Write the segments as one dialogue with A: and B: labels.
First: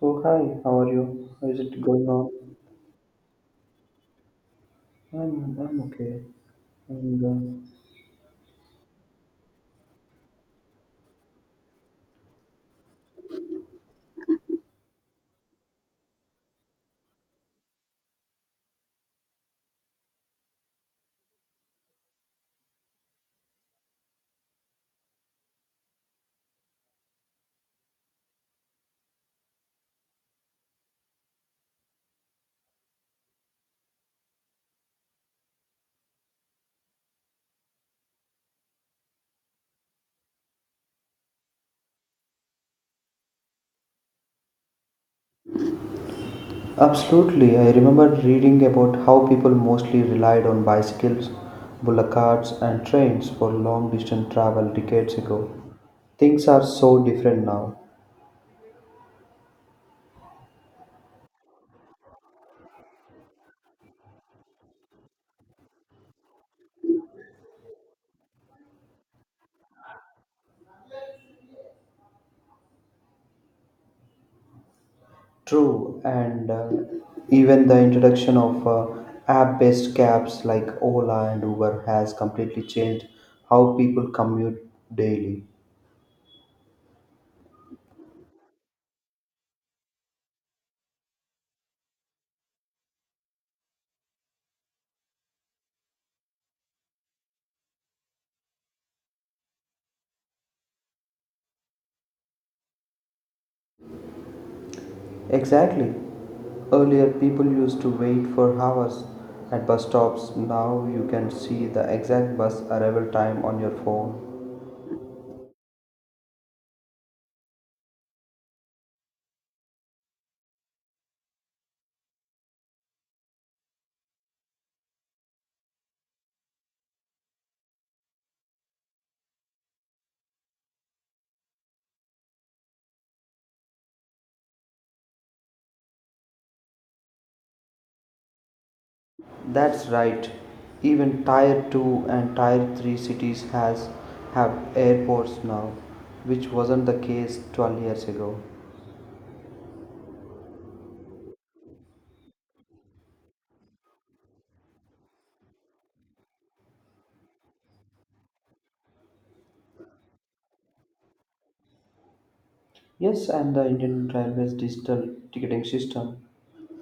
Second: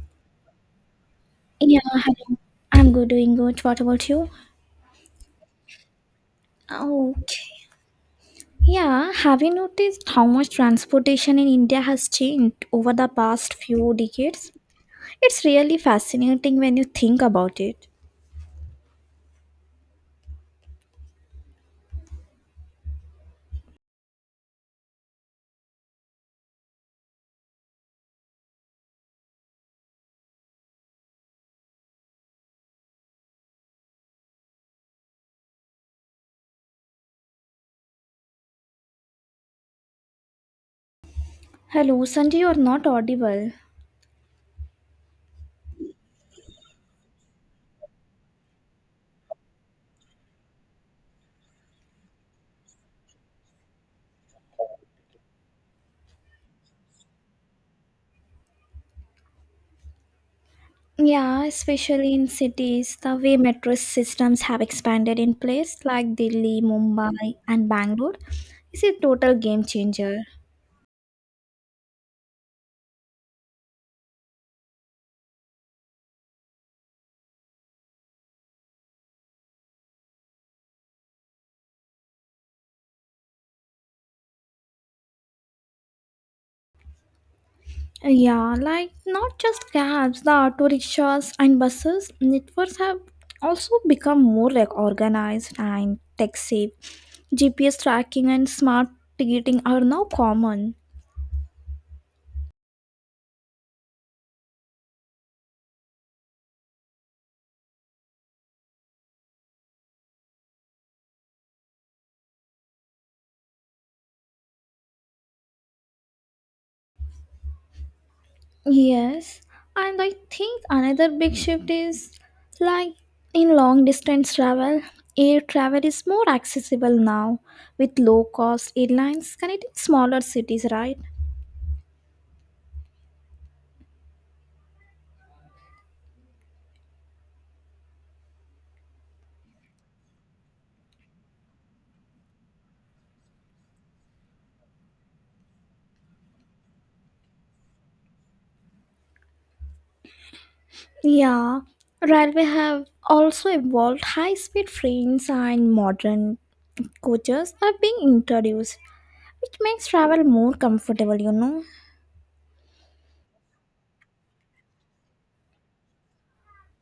A: So hi, how are you? How is
B: Yeah,
A: it going on?
B: hello. I'm good, doing good. What about you?
A: I'm okay.
B: Oh,
A: And, uh,
B: yeah. Have you noticed how much transportation in India has changed over the past few decades? It's really fascinating when you think about it. Hello, Sanjay, you're not audible.
A: Absolutely, I remember reading about how people mostly relied on bicycles, bullock carts, and trains for long distance travel decades ago. Things are so different now.
B: Yeah, especially in cities, the way metro systems have expanded in places like Delhi, Mumbai, and Bangalore is a total game changer.
A: True, and even the introduction of app-based cabs like Ola and Uber has completely changed how people commute daily.
B: Yeah, like not just cabs, the auto rickshaws and buses networks have also become more like organized and tech safe. GPS tracking and smart ticketing are now common.
A: Exactly. Earlier, people used to wait for hours at bus stops. Now you can see the exact bus arrival time on your phone.
B: Yes, and I think another big shift is like in long distance travel, air travel is more accessible now with low cost airlines connecting smaller cities, right?
A: That's right. Even Tier 2 and Tier 3 cities has have airports now, which wasn't the case 12 years ago.
B: Yeah, railway have also evolved high-speed trains and modern coaches are being introduced, which makes travel more comfortable, you know.
A: Yes, and the Indian Railways digital ticketing system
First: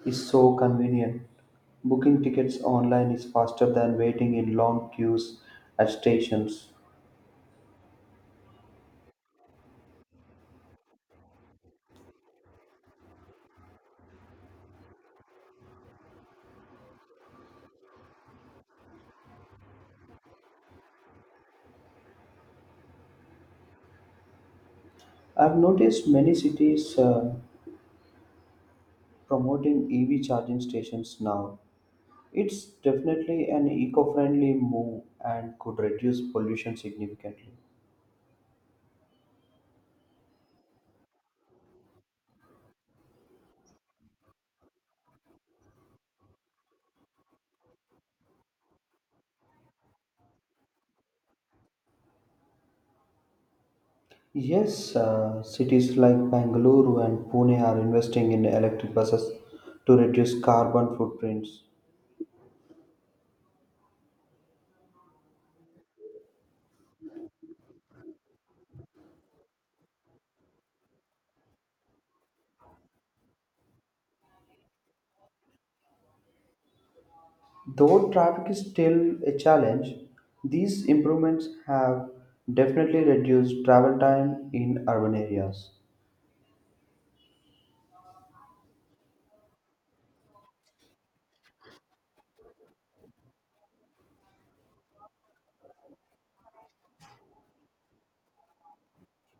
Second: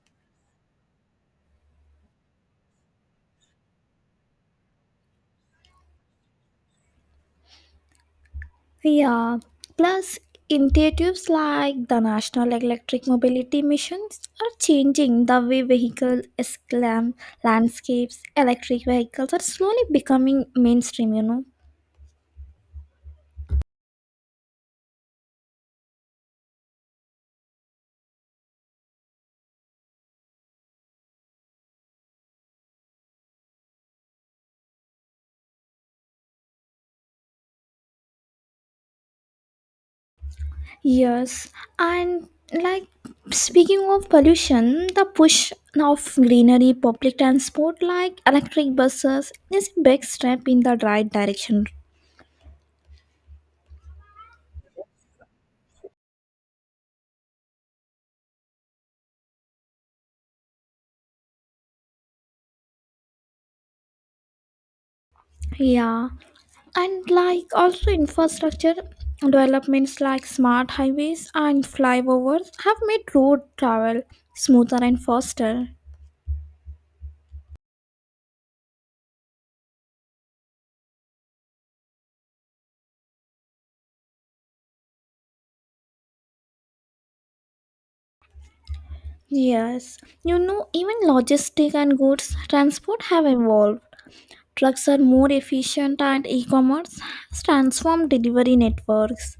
A: is so convenient. Booking tickets online is faster than waiting in long queues at stations.
B: Yeah, plus initiatives like the National Electric Mobility Missions are changing the way landscapes. Electric vehicles are slowly becoming mainstream, you know.
A: I've noticed many cities promoting EV charging stations now. It's definitely an eco friendly move and could reduce pollution significantly.
B: Yes, and like speaking of pollution, the push of greenery, public transport like electric buses is a big step in the right direction.
A: Yes, cities like Bangalore and Pune are investing in electric buses to reduce carbon footprints.
B: Yeah, and like also infrastructure developments like smart highways and flyovers have made road travel smoother and faster.
A: Though traffic is still a challenge, these improvements have definitely reduced travel time in urban areas.
B: Yes, you know, even logistic and goods transport have evolved. Trucks are more efficient and e-commerce has transformed delivery networks.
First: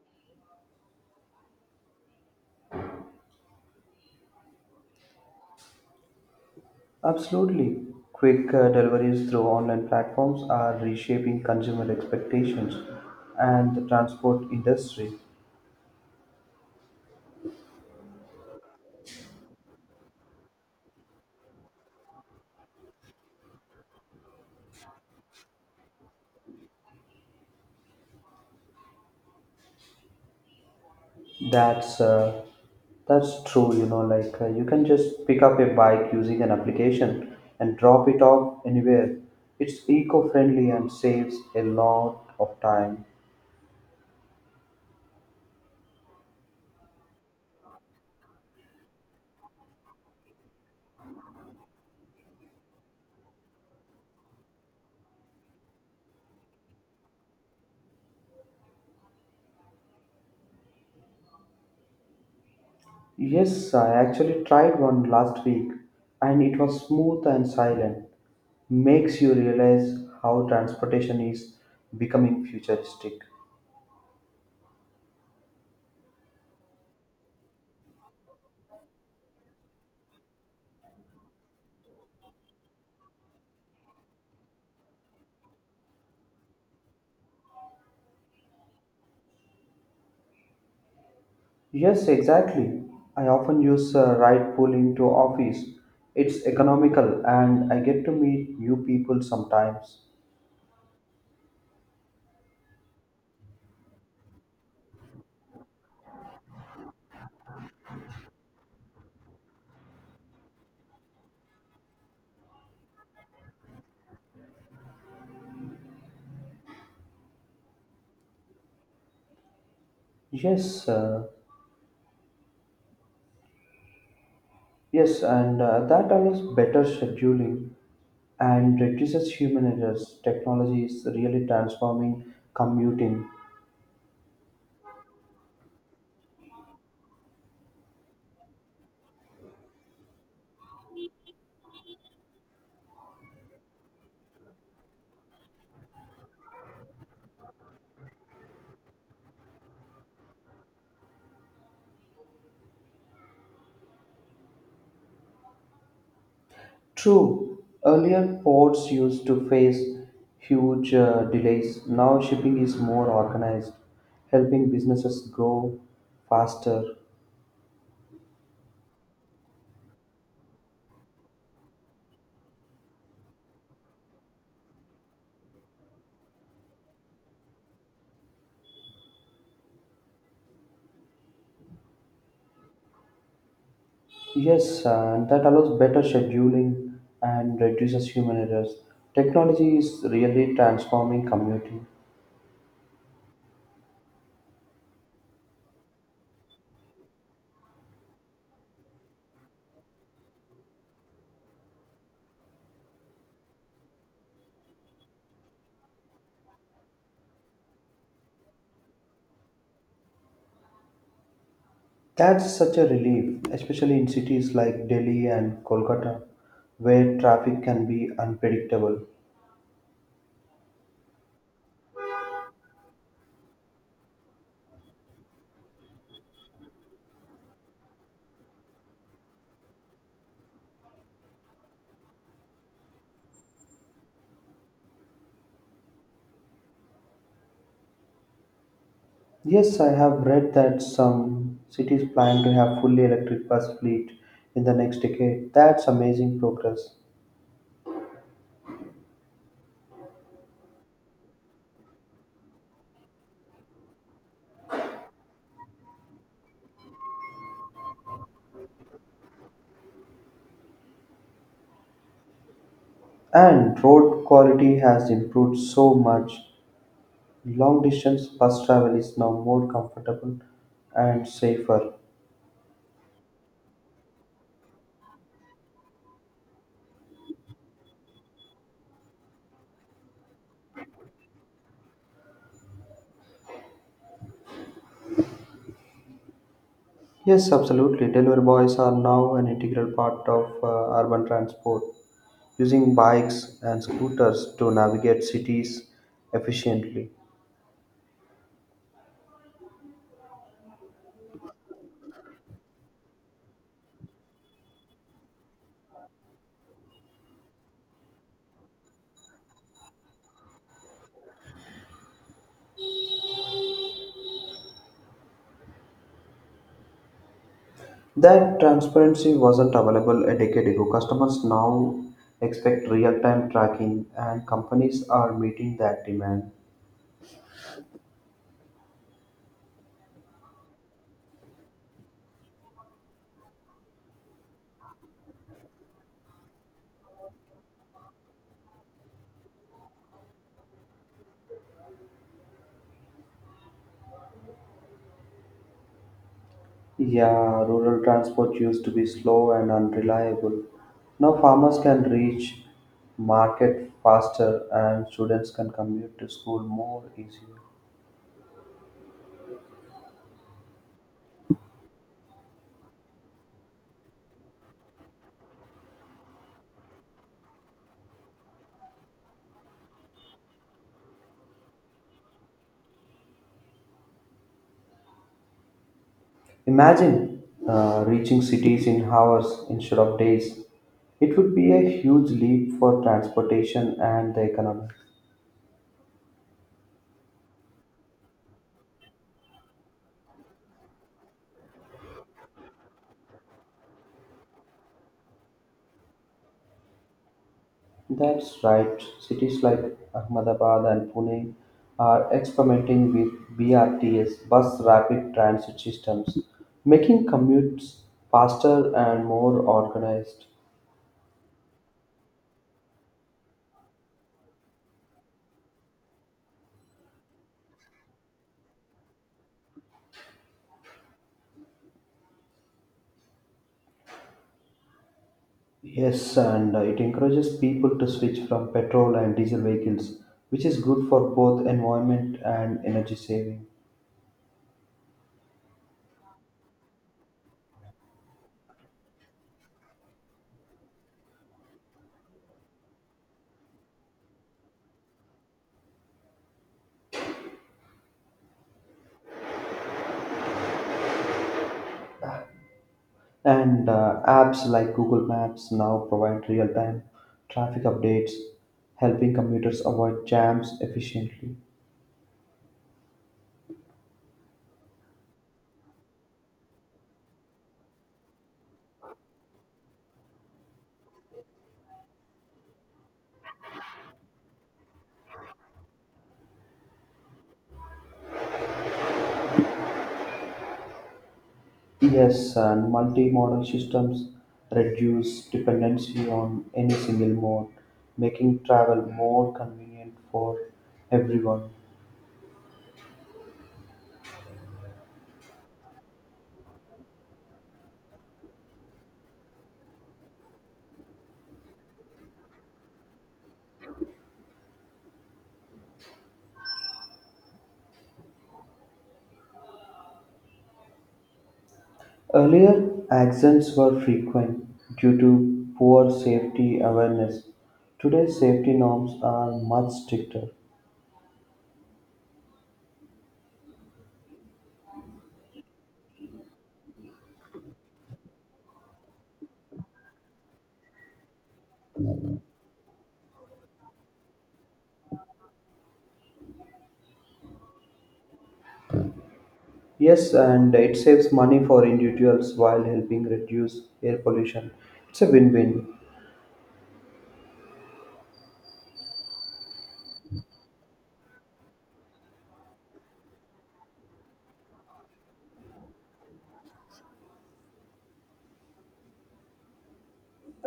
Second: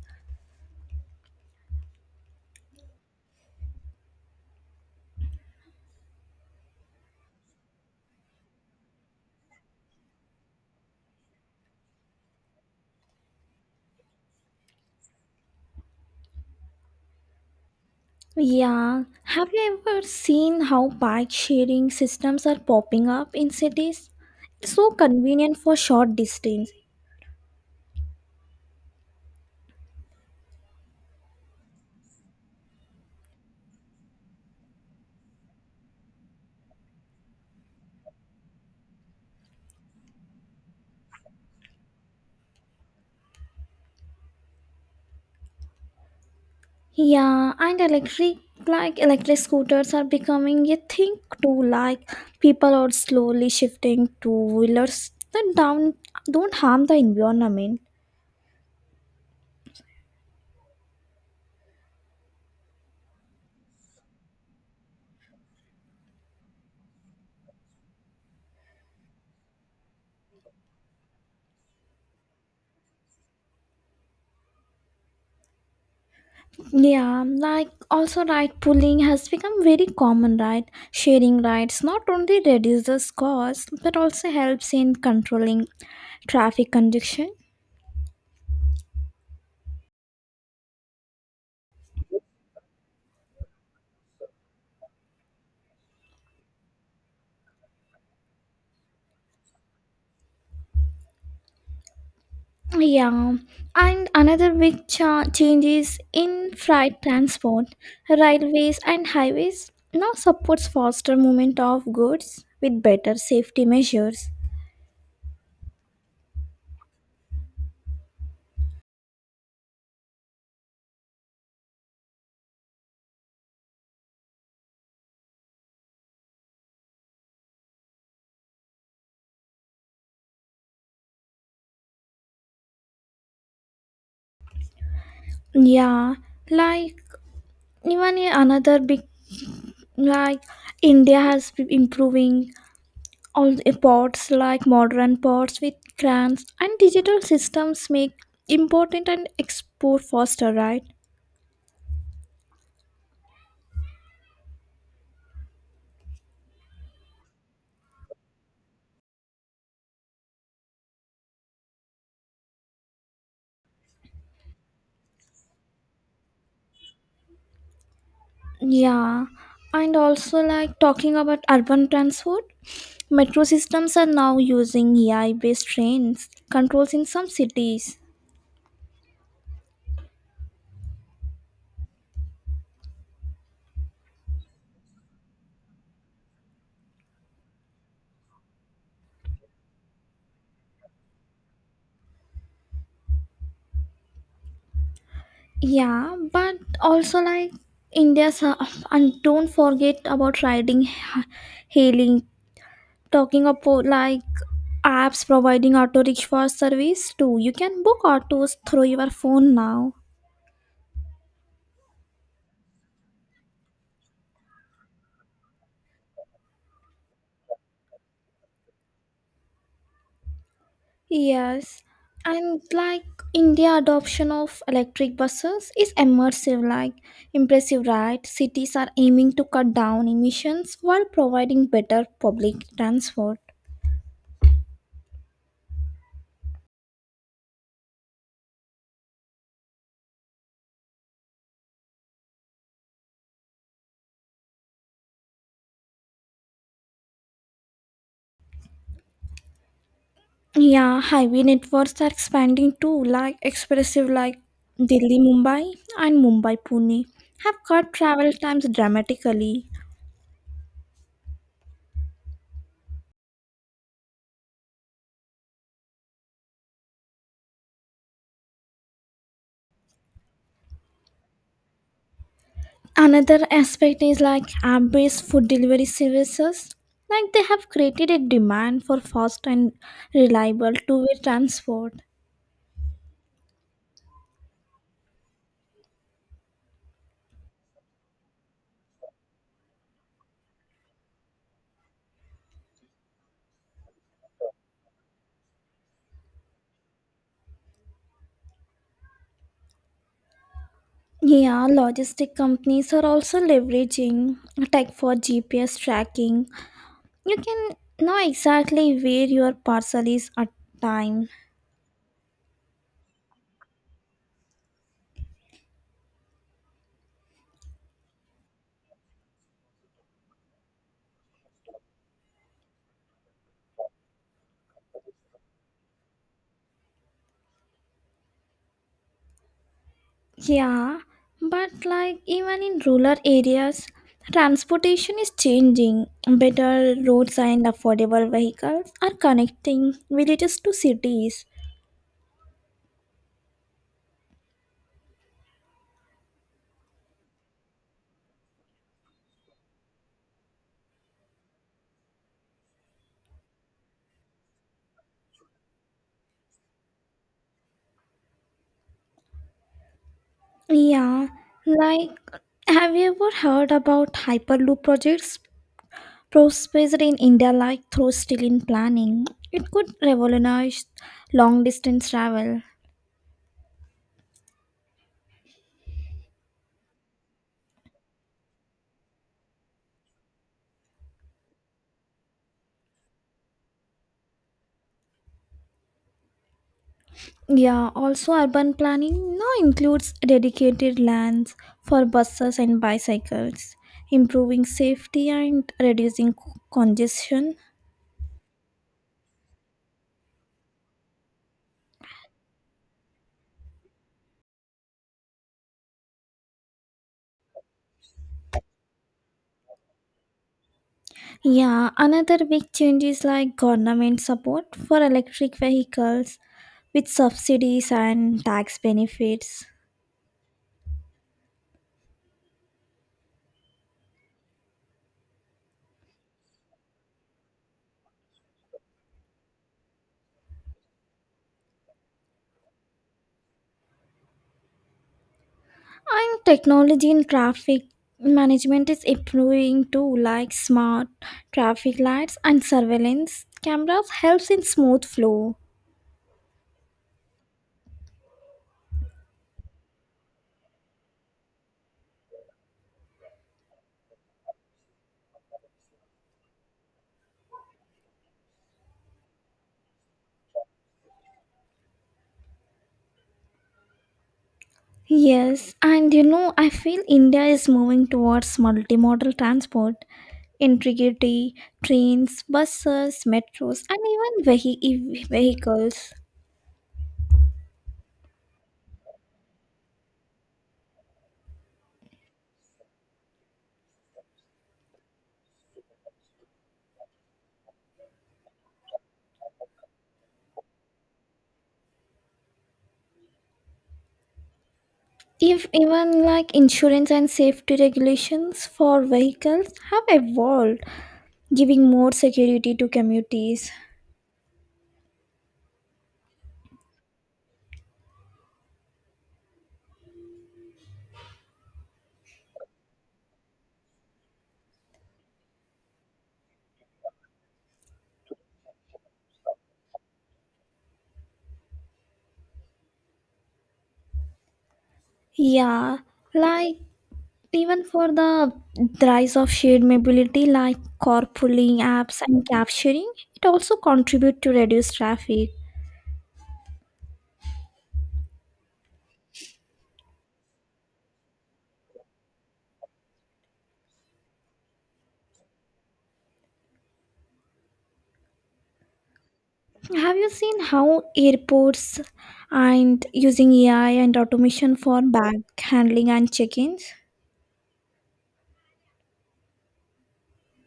A: Absolutely. Quick deliveries through online platforms are reshaping consumer expectations and the transport industry.
B: Yeah, have you ever seen how bike sharing systems are popping up in cities? It's so convenient for short distance.
A: That's uh, that's true, you know, like you can just pick up a bike using an application and drop it off anywhere. It's eco-friendly and saves a lot of time.
B: Yeah, and electric scooters are becoming a thing too. Like people are slowly shifting to wheelers that down don't harm the environment.
A: Yes, I actually tried one last week and it was smooth and silent. Makes you realize how transportation is becoming futuristic.
B: Yeah, like also ride pooling has become very common, right? Sharing rides not only reduces costs but also helps in controlling traffic congestion.
A: Yes, exactly. I often use ride pooling to office. It's economical and I get to meet new people sometimes.
B: Yeah, and another big change is in freight transport. Railways and highways now supports faster movement of goods with better safety measures.
A: Yes, yes, and That allows better scheduling and reduces human errors. Technology is really transforming commuting.
B: Yeah, like even another big, like India has been improving all the pods, like modern pods with crans and digital systems make important and export faster, right?
A: True, earlier ports used to face huge delays. Now shipping is more organized, helping businesses grow faster.
B: Yeah, and also like talking about urban transport, metro systems are now using AI based trains controls in some cities.
A: Yes, and that allows better scheduling and reduces human errors. Technology is really transforming commuting.
B: Yeah, but also like india's and don't forget about hailing. Talking about like apps providing auto rickshaw service too, you can book autos through your phone now.
A: That's such a relief, especially in cities like Delhi and Kolkata, where traffic can be unpredictable.
B: Yes, and like India adoption of electric buses is immersive like impressive, right? Cities are aiming to cut down emissions while providing better public transport.
A: Yes, I have read that some cities plan to have fully electric bus fleet in the next decade. That's amazing progress.
B: Yeah, highway networks are expanding too, like expressive, like Delhi Mumbai and Mumbai Pune have cut travel times dramatically.
A: And road quality has improved so much. Long distance bus travel is now more comfortable and safer.
B: Another aspect is like app-based food delivery services, like they have created a demand for fast and reliable two-way transport.
A: Yes, absolutely. Delivery boys are now an integral part of urban transport, using bikes and scooters to navigate cities efficiently.
B: Yeah, logistic companies are also leveraging tech for GPS tracking. You can know exactly where your parcel is at time.
A: That transparency wasn't available a decade ago. Customers now expect real time tracking, and companies are meeting that demand.
B: Yeah, but like even in rural areas, transportation is changing. Better roads and affordable vehicles are connecting villages to cities.
A: Yeah, rural transport used to be slow and unreliable. Now farmers can reach market faster and students can commute to school more easily.
B: Yeah, like have you ever heard about Hyperloop projects? Prospected in India, like through still in planning, it could revolutionize long distance travel.
A: Imagine reaching cities in hours instead of days. It would be a huge leap for transportation and the economy.
B: Yeah, also urban planning now includes dedicated lands for buses and bicycles, improving safety and reducing congestion.
A: That's right. Cities like Ahmedabad and Pune are experimenting with BRTS bus rapid transit systems, making commutes faster and more organized.
B: Yeah, another big change is like government support for electric vehicles with subsidies and tax benefits.
A: Yes, and it encourages people to switch from petrol and diesel vehicles, which is good for both environment and energy saving.
B: And technology in traffic management is improving too, like smart traffic lights and surveillance cameras helps in smooth flow.
A: And Apps like Google Maps now provide real time traffic updates, helping commuters avoid jams efficiently.
B: Yes, and you know, I feel India is moving towards multimodal transport, integrity, trains, buses, metros, and even vehicles.
A: Yes, and multi-modal systems reduce dependency on any single mode, making travel more convenient for everyone.
B: If even like insurance and safety regulations for vehicles have evolved, giving more security to commuters.
A: Earlier, accidents were frequent due to poor safety awareness. Today, safety norms are much stricter.
B: Yeah, like even for the rise of shared mobility like carpooling apps and cab sharing, it also contribute to reduce traffic.
A: Yes, and it saves money for individuals while helping reduce air pollution. It's a win-win.
B: Have you seen how airports and using AI and automation for bag handling and check-ins?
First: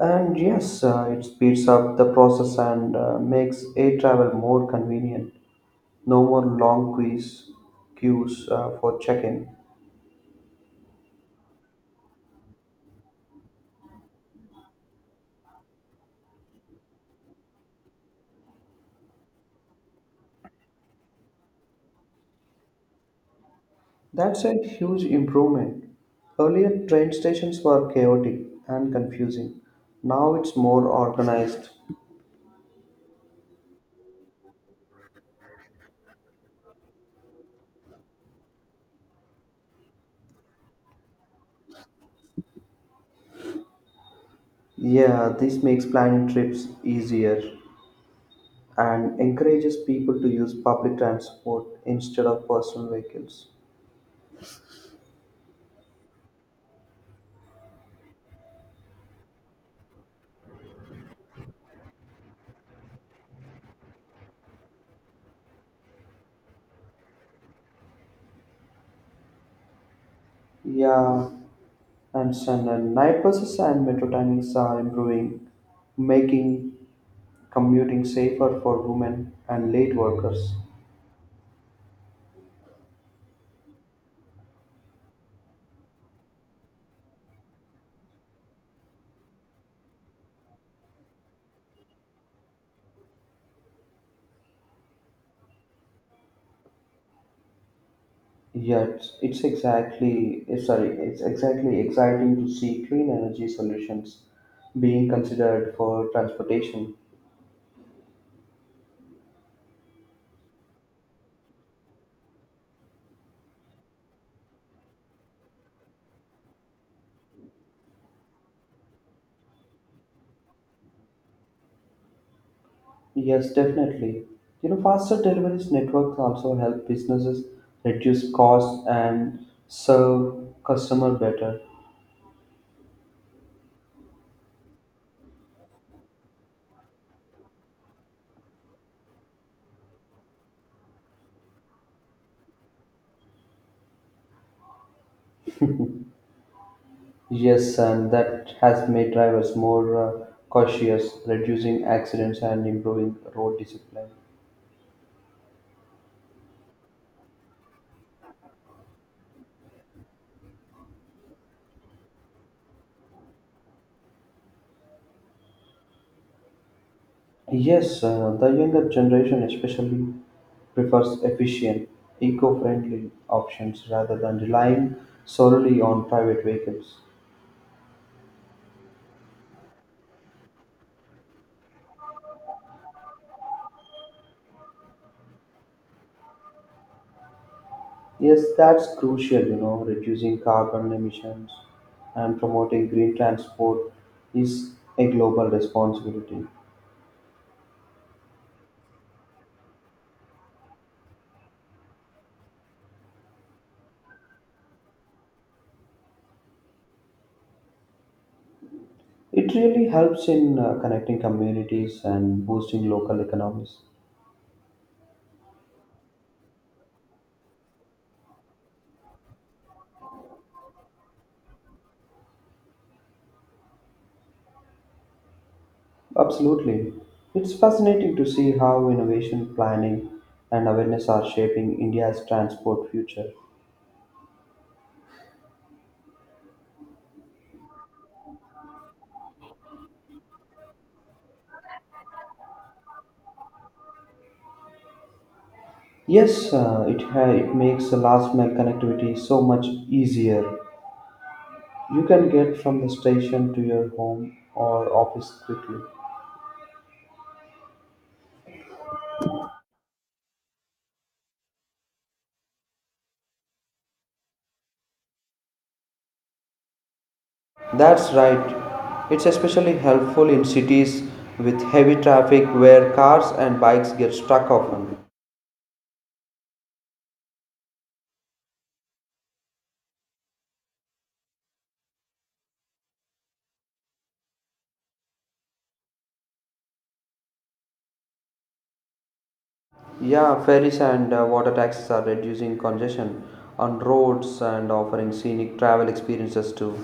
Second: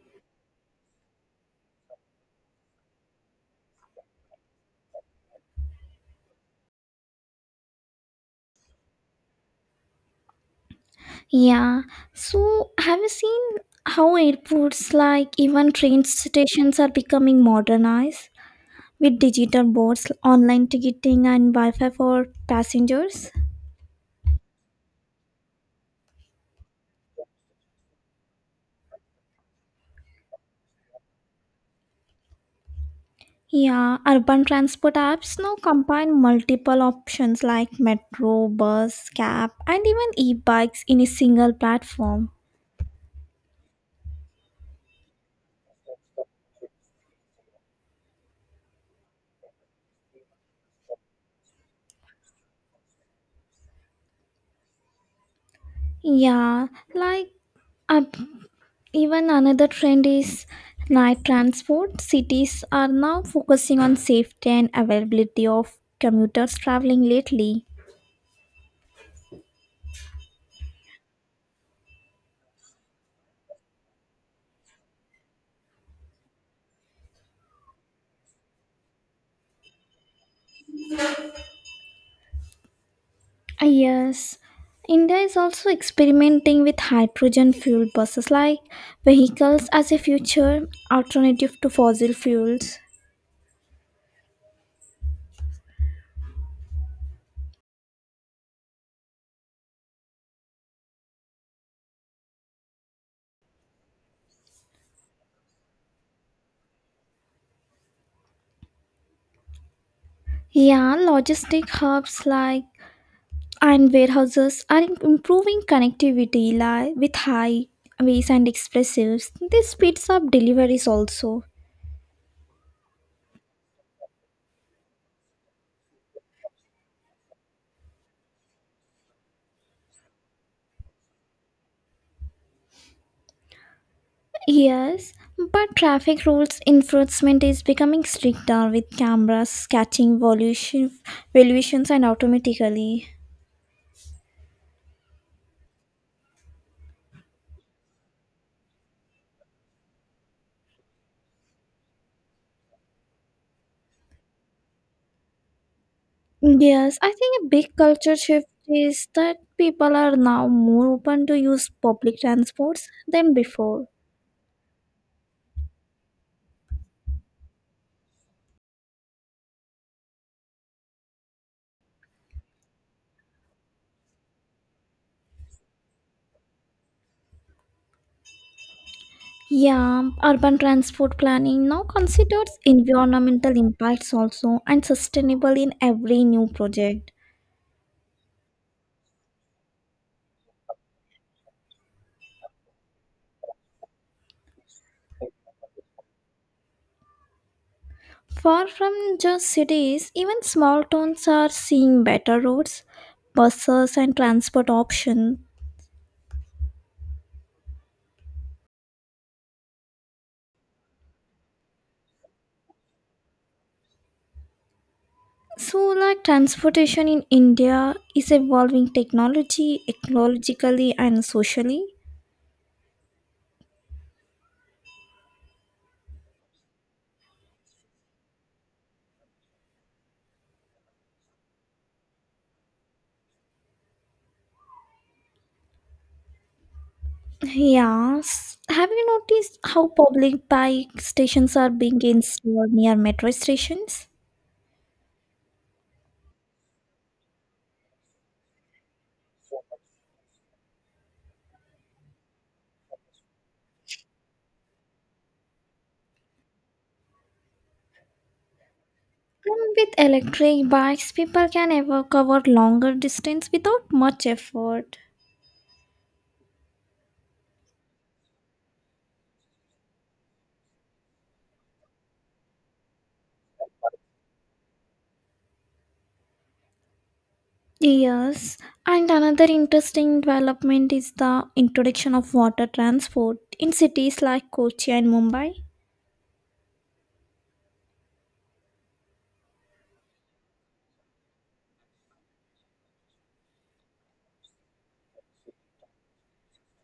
A: It speeds up the process and makes air travel more convenient. No more long queues for check-in.
B: Yeah. So have you seen how airports like even train stations are becoming modernized with digital boards, online ticketing and Wi-Fi for passengers?
A: That's a huge improvement. Earlier, train stations were chaotic and confusing. Now it's more organized.
B: Yeah, urban transport apps now combine multiple options like metro, bus, cab, and even e-bikes in a single platform.
A: Yeah, this makes planning trips easier and encourages people to use public transport instead of personal vehicles.
B: Yeah, like uh, even another trend is night transport. Cities are now focusing on safety and availability of commuters traveling lately.
A: Yeah, and night buses and metro timings are improving making commuting safer for women and late workers.
B: Ah, yes, India is also experimenting with hydrogen fuel buses like vehicles as a future alternative to fossil fuels.
A: Yeah, it's exactly exciting to see clean energy solutions being considered for transportation.
B: Yeah, logistic hubs like and warehouses are improving connectivity with highways and expressives. This speeds up deliveries also.
A: Yes, definitely. You know, faster deliveries networks also help businesses reduce costs and serve customer better.
B: Yes, but traffic rules enforcement is becoming stricter with cameras catching valuations and automatically.
A: Yes, and that has made drivers more cautious, reducing accidents and improving road discipline.
B: Yes, I think a big culture shift is that people are now more open to use public transports than before.
A: Yes, the younger generation especially prefers efficient, eco-friendly options rather than relying solely on private vehicles.
B: Yeah, urban transport planning now considers environmental impacts also and sustainable in every new project.
A: Yes, that's crucial, you know, reducing carbon emissions and promoting green transport is a global responsibility.
B: Far from just cities, even small towns are seeing better roads, buses, and transport options.
A: It really helps in connecting communities and boosting local economies.
B: So, like transportation in India is evolving technology, ecologically, and socially.
A: Absolutely. It's fascinating to see how innovation planning and awareness are shaping India's transport future.
B: Yes. Have you noticed how public bike stations are being installed near metro stations?
A: It makes the last mile connectivity so much easier. You can get from the station to your home or office quickly.
B: And with electric bikes, people can ever cover longer distance without much effort.
A: That's right. It's especially helpful in cities with heavy traffic where cars and bikes get stuck often.
B: Yes, and another interesting development is the introduction of water transport in cities like Kochi and Mumbai.
A: Yeah, ferries and water taxis are reducing congestion on roads and offering scenic travel experiences too.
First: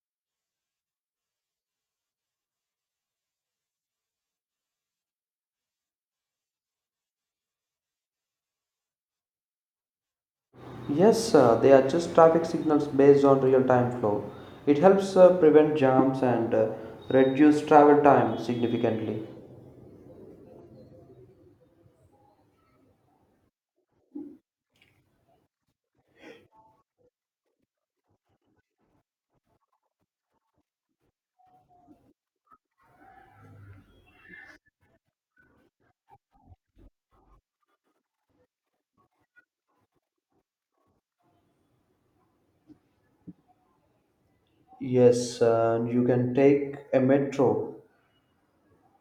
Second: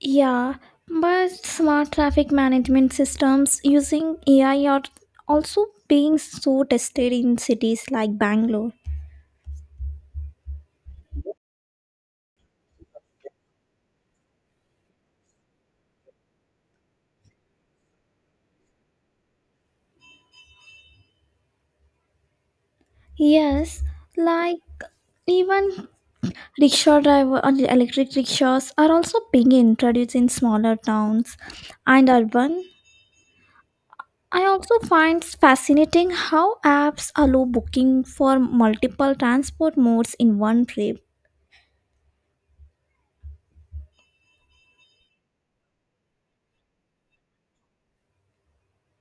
B: Yeah, but smart traffic management systems using AI are also being so tested in cities like Bangalore.
A: Yes, they are just traffic signals based on real time flow. It helps prevent jams and reduce travel time significantly.
B: Yes, like even Rickshaw driver and electric rickshaws are also being introduced in smaller towns and urban. I also find fascinating how apps allow booking for multiple transport modes in one trip.
A: Yes, and you can take a metro,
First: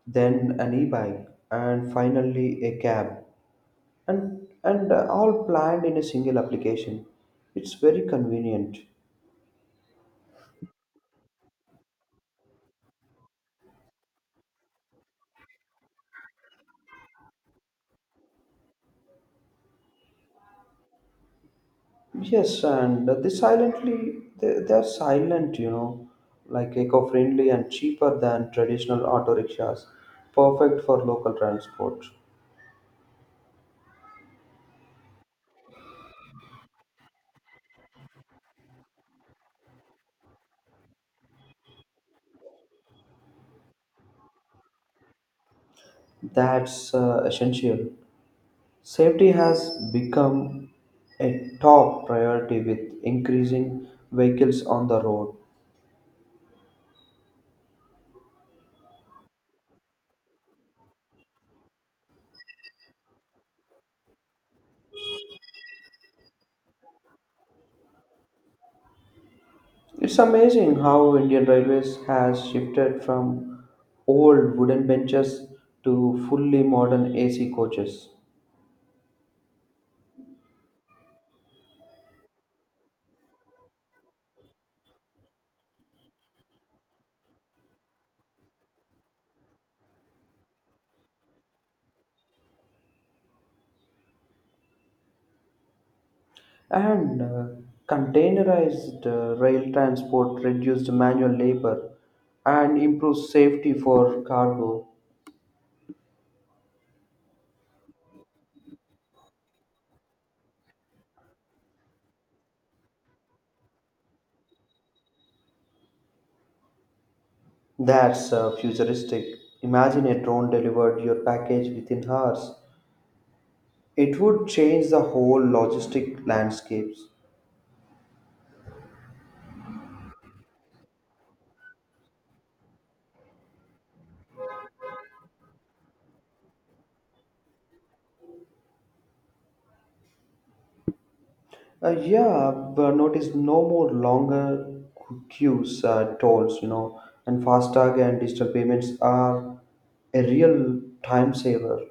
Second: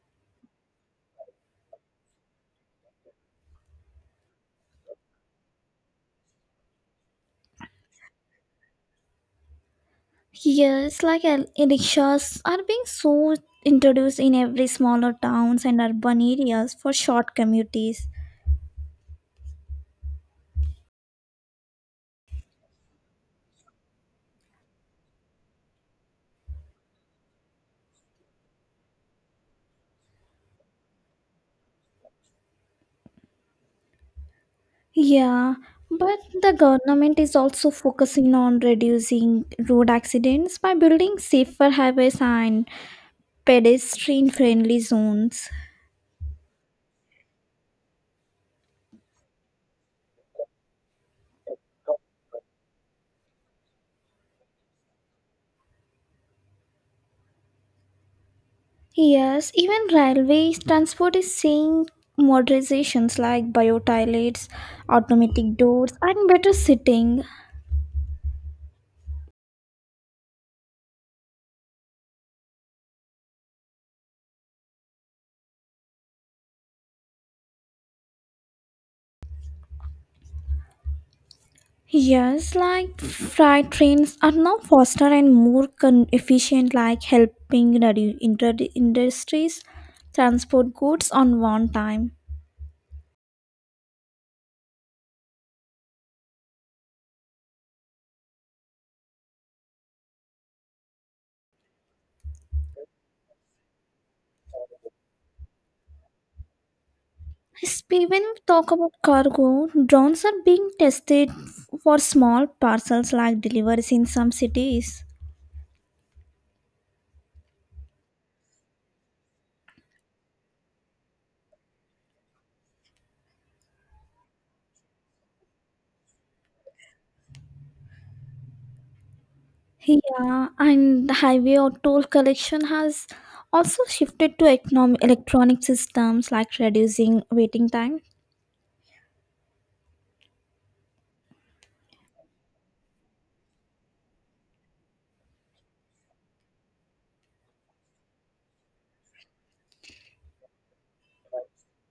A: then an e-bike, and finally a cab, and all planned in a single application. It's very convenient.
B: Here, it's like rickshaws are being so introduced in every smaller towns and urban areas for short commutes.
A: Yes, and they are silent, you know, like eco-friendly and cheaper than traditional auto rickshaws, perfect for local transport.
B: Yeah, but the government is also focusing on reducing road accidents by building safer highways and pedestrian-friendly zones.
A: That's Essential. Safety has become a top priority with increasing vehicles on the road.
B: Yes, even railway transport is seeing modernizations like bio automatic doors, and better sitting.
A: It's amazing how Indian Railways has shifted from old wooden benches to fully modern AC coaches.
B: Yes, like freight trains are now faster and more efficient, like helping industries transport goods on one time.
A: And Containerized rail transport reduced manual labor and improved safety for cargo.
B: When we talk about cargo, drones are being tested for small parcels like deliveries in some cities.
A: That's Futuristic. Imagine a drone delivered your package within hours. It would change the whole logistic landscapes.
B: Yeah, and the highway or toll collection has also shifted to economic electronic systems like reducing waiting time.
A: Yeah, but notice no more longer queues, tolls, you know, and FASTag and digital payments are a real time saver.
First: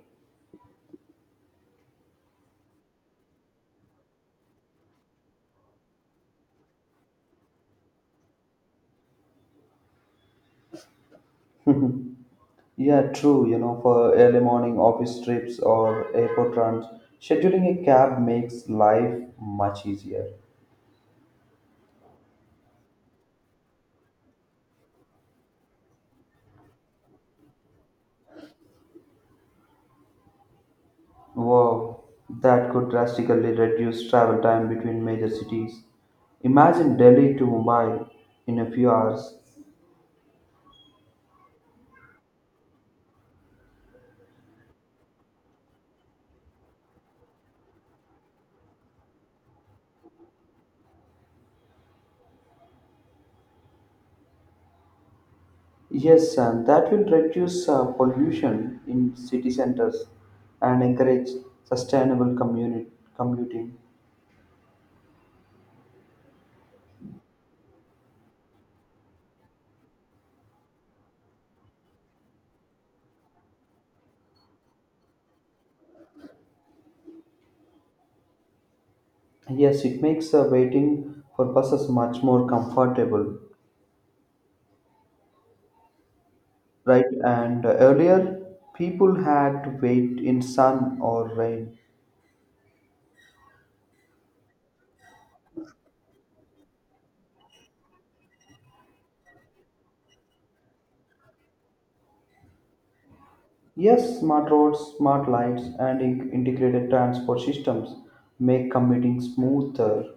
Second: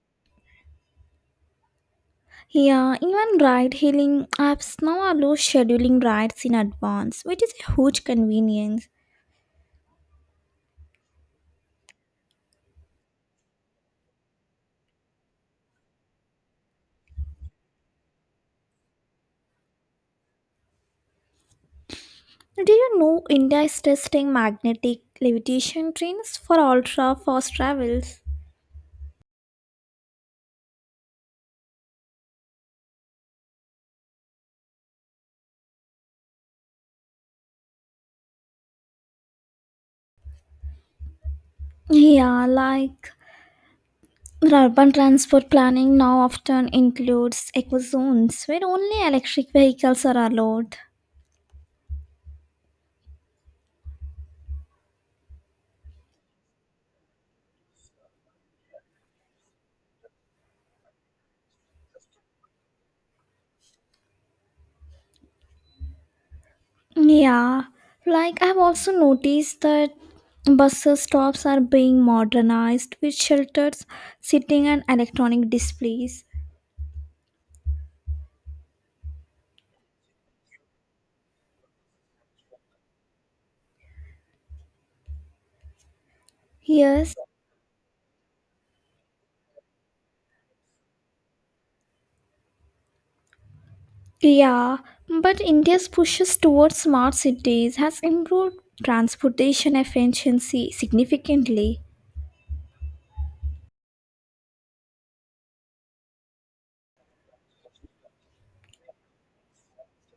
B: Yeah, even ride hailing apps now allow scheduling rides in advance, which is a huge convenience.
A: Yeah, true. You know, for early morning office trips or airport runs, scheduling a cab makes life much easier.
B: Did you know India is testing magnetic levitation trains for ultra fast travels?
A: Wow, that could drastically reduce travel time between major cities. Imagine Delhi to Mumbai in a few hours.
B: Yeah, like urban transport planning now often includes eco zones where only electric vehicles are allowed.
A: Yes, and that will reduce pollution in city centers and encourage sustainable commuting.
B: Yeah, like I've also noticed that bus stops are being modernized with shelters, seating, and electronic displays.
A: Yes, it makes waiting for buses much more comfortable right?
B: Yes,
A: And earlier, people had to wait in sun or rain.
B: yeah, but India's pushes towards smart cities has improved transportation efficiency significantly.
A: Yes, smart roads, smart lights, and integrated transport systems make commuting smoother.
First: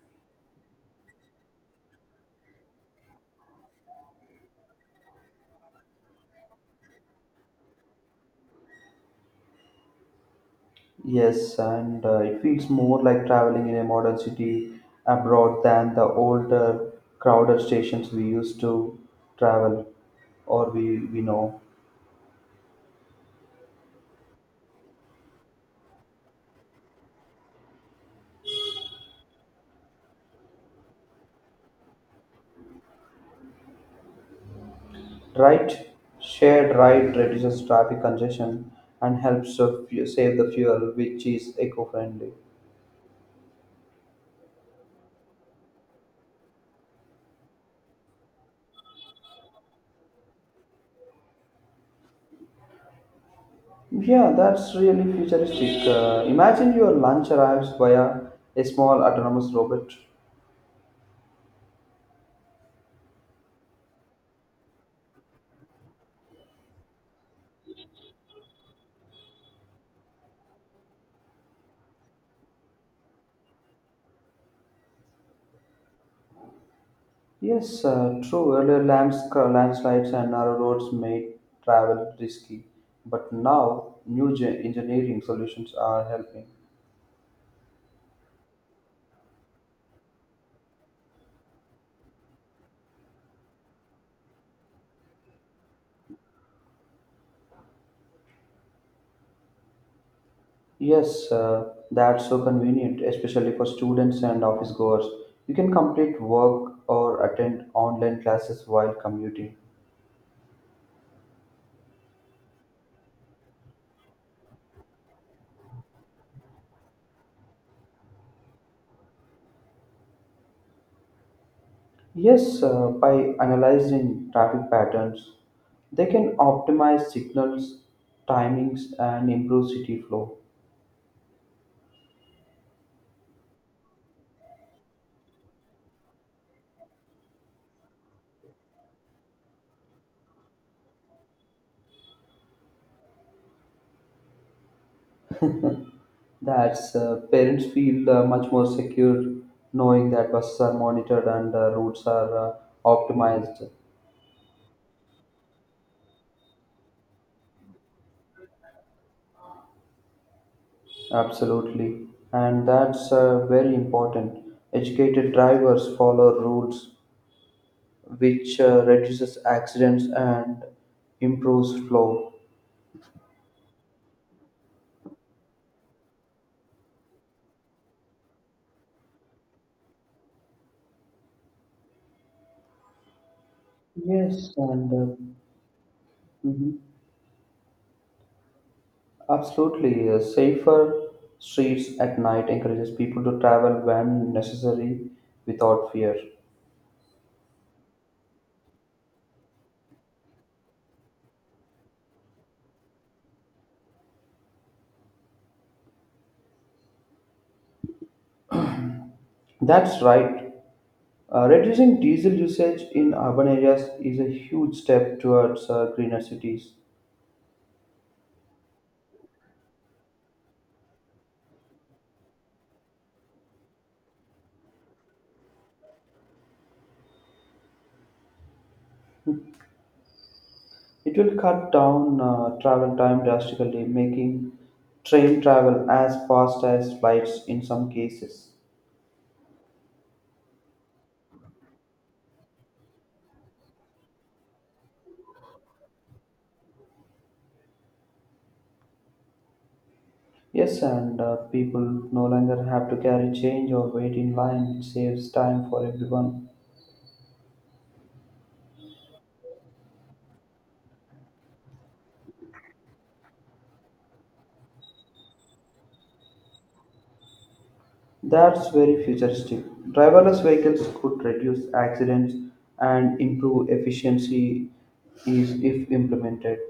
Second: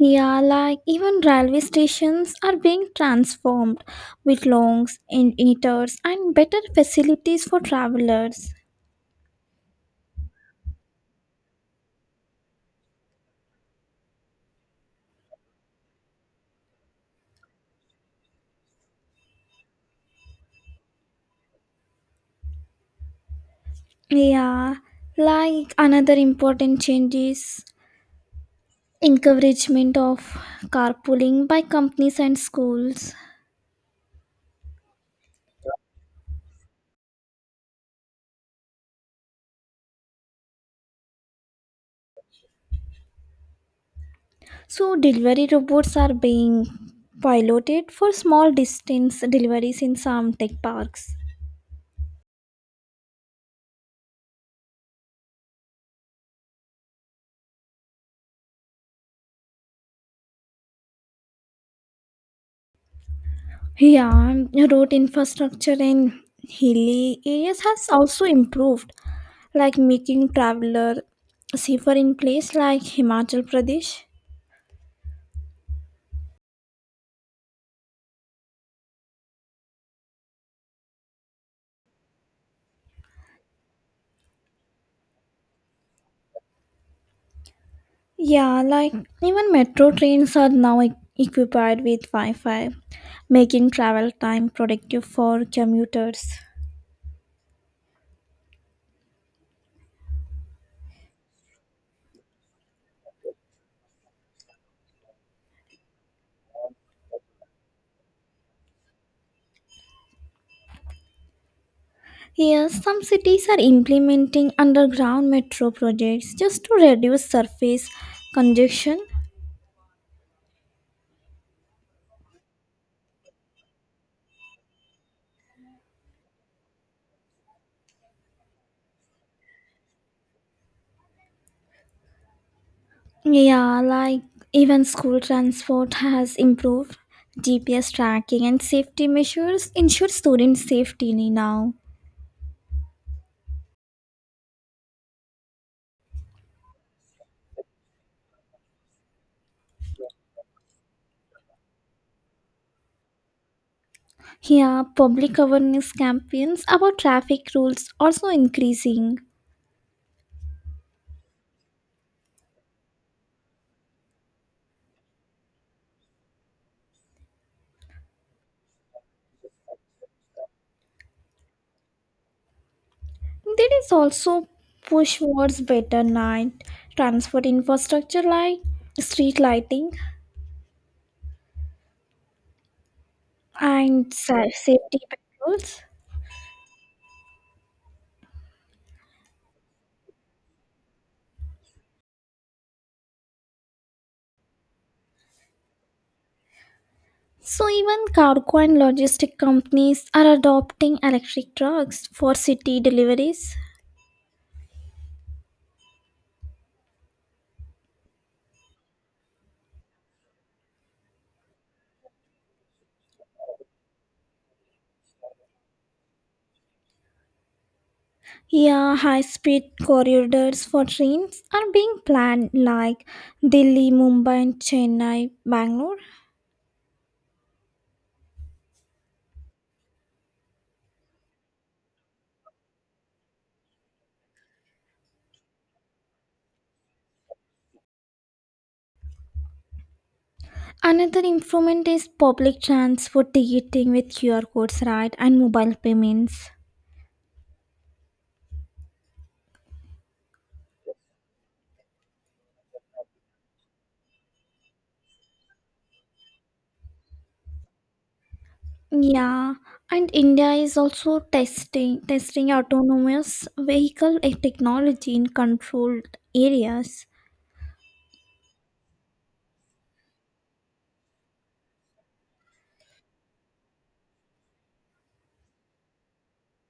B: Yeah, like even railway stations are being transformed with longs and eaters and better facilities for travelers.
A: Yes, and it feels more like traveling in a modern city abroad than the older, crowded stations we used to travel or we know.
B: Yeah, like another important change is encouragement of carpooling by companies and schools.
A: Right? Shared ride reduces traffic congestion and helps to save the fuel, which is eco friendly.
B: So delivery robots are being piloted for small distance deliveries in some tech parks.
A: Yeah, that's really futuristic. Imagine your lunch arrives via a small autonomous robot.
B: Yeah, road infrastructure in hilly areas has also improved, like making traveler safer in place like Himachal Pradesh.
A: Yes, true. Earlier, landslides and narrow roads made travel risky, but now new engineering solutions are helping.
B: Yeah, like even metro trains are now equipped with Wi Fi, making travel time productive for commuters.
A: Yes, that's so convenient, especially for students and office goers. You can complete work or attend online classes while commuting.
B: Yes, some cities are implementing underground metro projects just to reduce surface congestion.
A: Yes, by analyzing traffic patterns, they can optimize signals, timings, and improve city flow.
B: Yeah, like even school transport has improved. GPS tracking and safety measures ensure student safety now.
A: That's Parents feel much more secure knowing that buses are monitored and routes are optimized.
B: Here, public awareness campaigns about traffic rules also increasing.
A: Absolutely, and that's very important. Educated drivers follow rules, which reduces accidents and improves flow.
B: There is also push towards better night transport infrastructure like street lighting and
A: Yes, and
B: safety patrols.
A: mhm. Absolutely, safer streets at night encourages people to travel when necessary without fear.
B: So even cargo and logistic companies are adopting electric trucks for city deliveries.
A: That's right. Reducing diesel usage in urban areas is a huge step towards greener cities.
B: Yeah, high-speed corridors for trains are being planned like Delhi, Mumbai, and Chennai, Bangalore.
A: It will cut down travel time drastically, making train travel as fast as flights in some cases.
B: Another improvement is public transport ticketing with QR codes, right, and mobile payments.
A: Yes, and people no longer have to carry change or wait in line. It saves time for everyone.
B: Yeah, and India is also testing autonomous vehicle technology in controlled areas.
A: That's very futuristic. Driverless vehicles could reduce accidents and improve efficiency is if implemented.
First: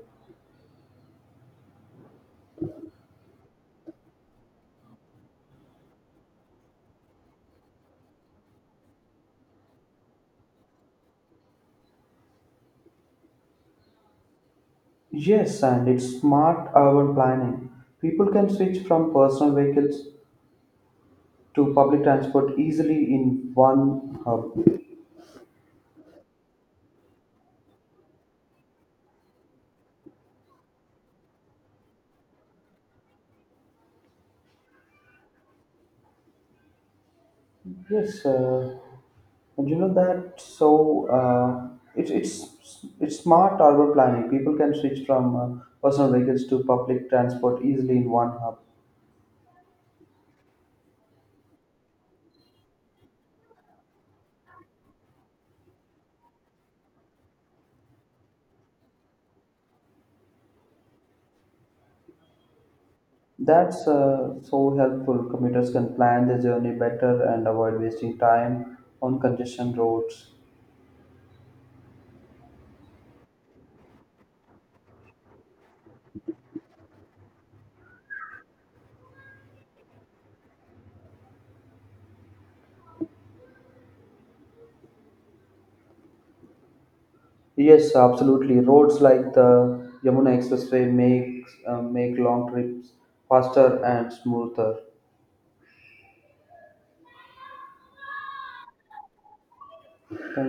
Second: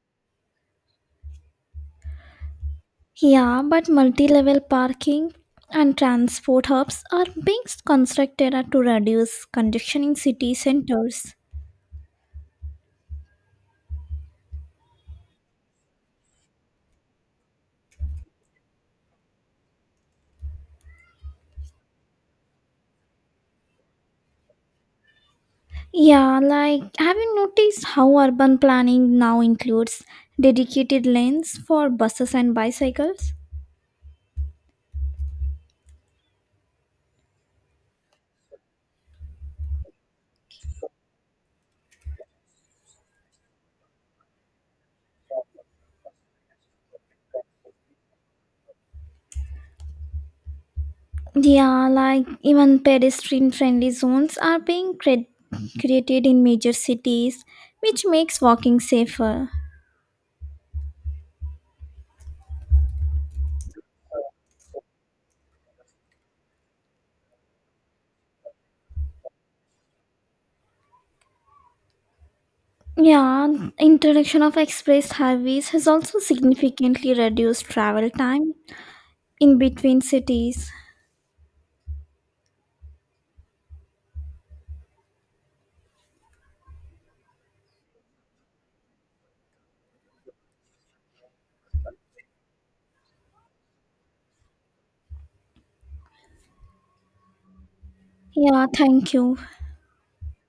B: Yeah, but multi-level parking and transport hubs are being constructed to reduce congestion in city centers.
A: Yes, and it's smart urban planning. People can switch from personal vehicles to public transport easily in one hub.
B: Yeah, like have you noticed how urban planning now includes dedicated lanes for buses and bicycles?
A: Yes, and you know that. So It's smart urban planning. People can switch from personal vehicles to public transport easily in one hub.
B: Yeah, like even pedestrian friendly zones are being created in major cities, which makes walking safer.
A: That's So helpful. Commuters can plan their journey better and avoid wasting time on congestion roads.
B: Yeah, introduction of express highways has also significantly reduced travel time in between cities.
A: Yes, absolutely. Roads like the Yamuna Expressway make long trips faster and smoother.
B: Yeah, thank you.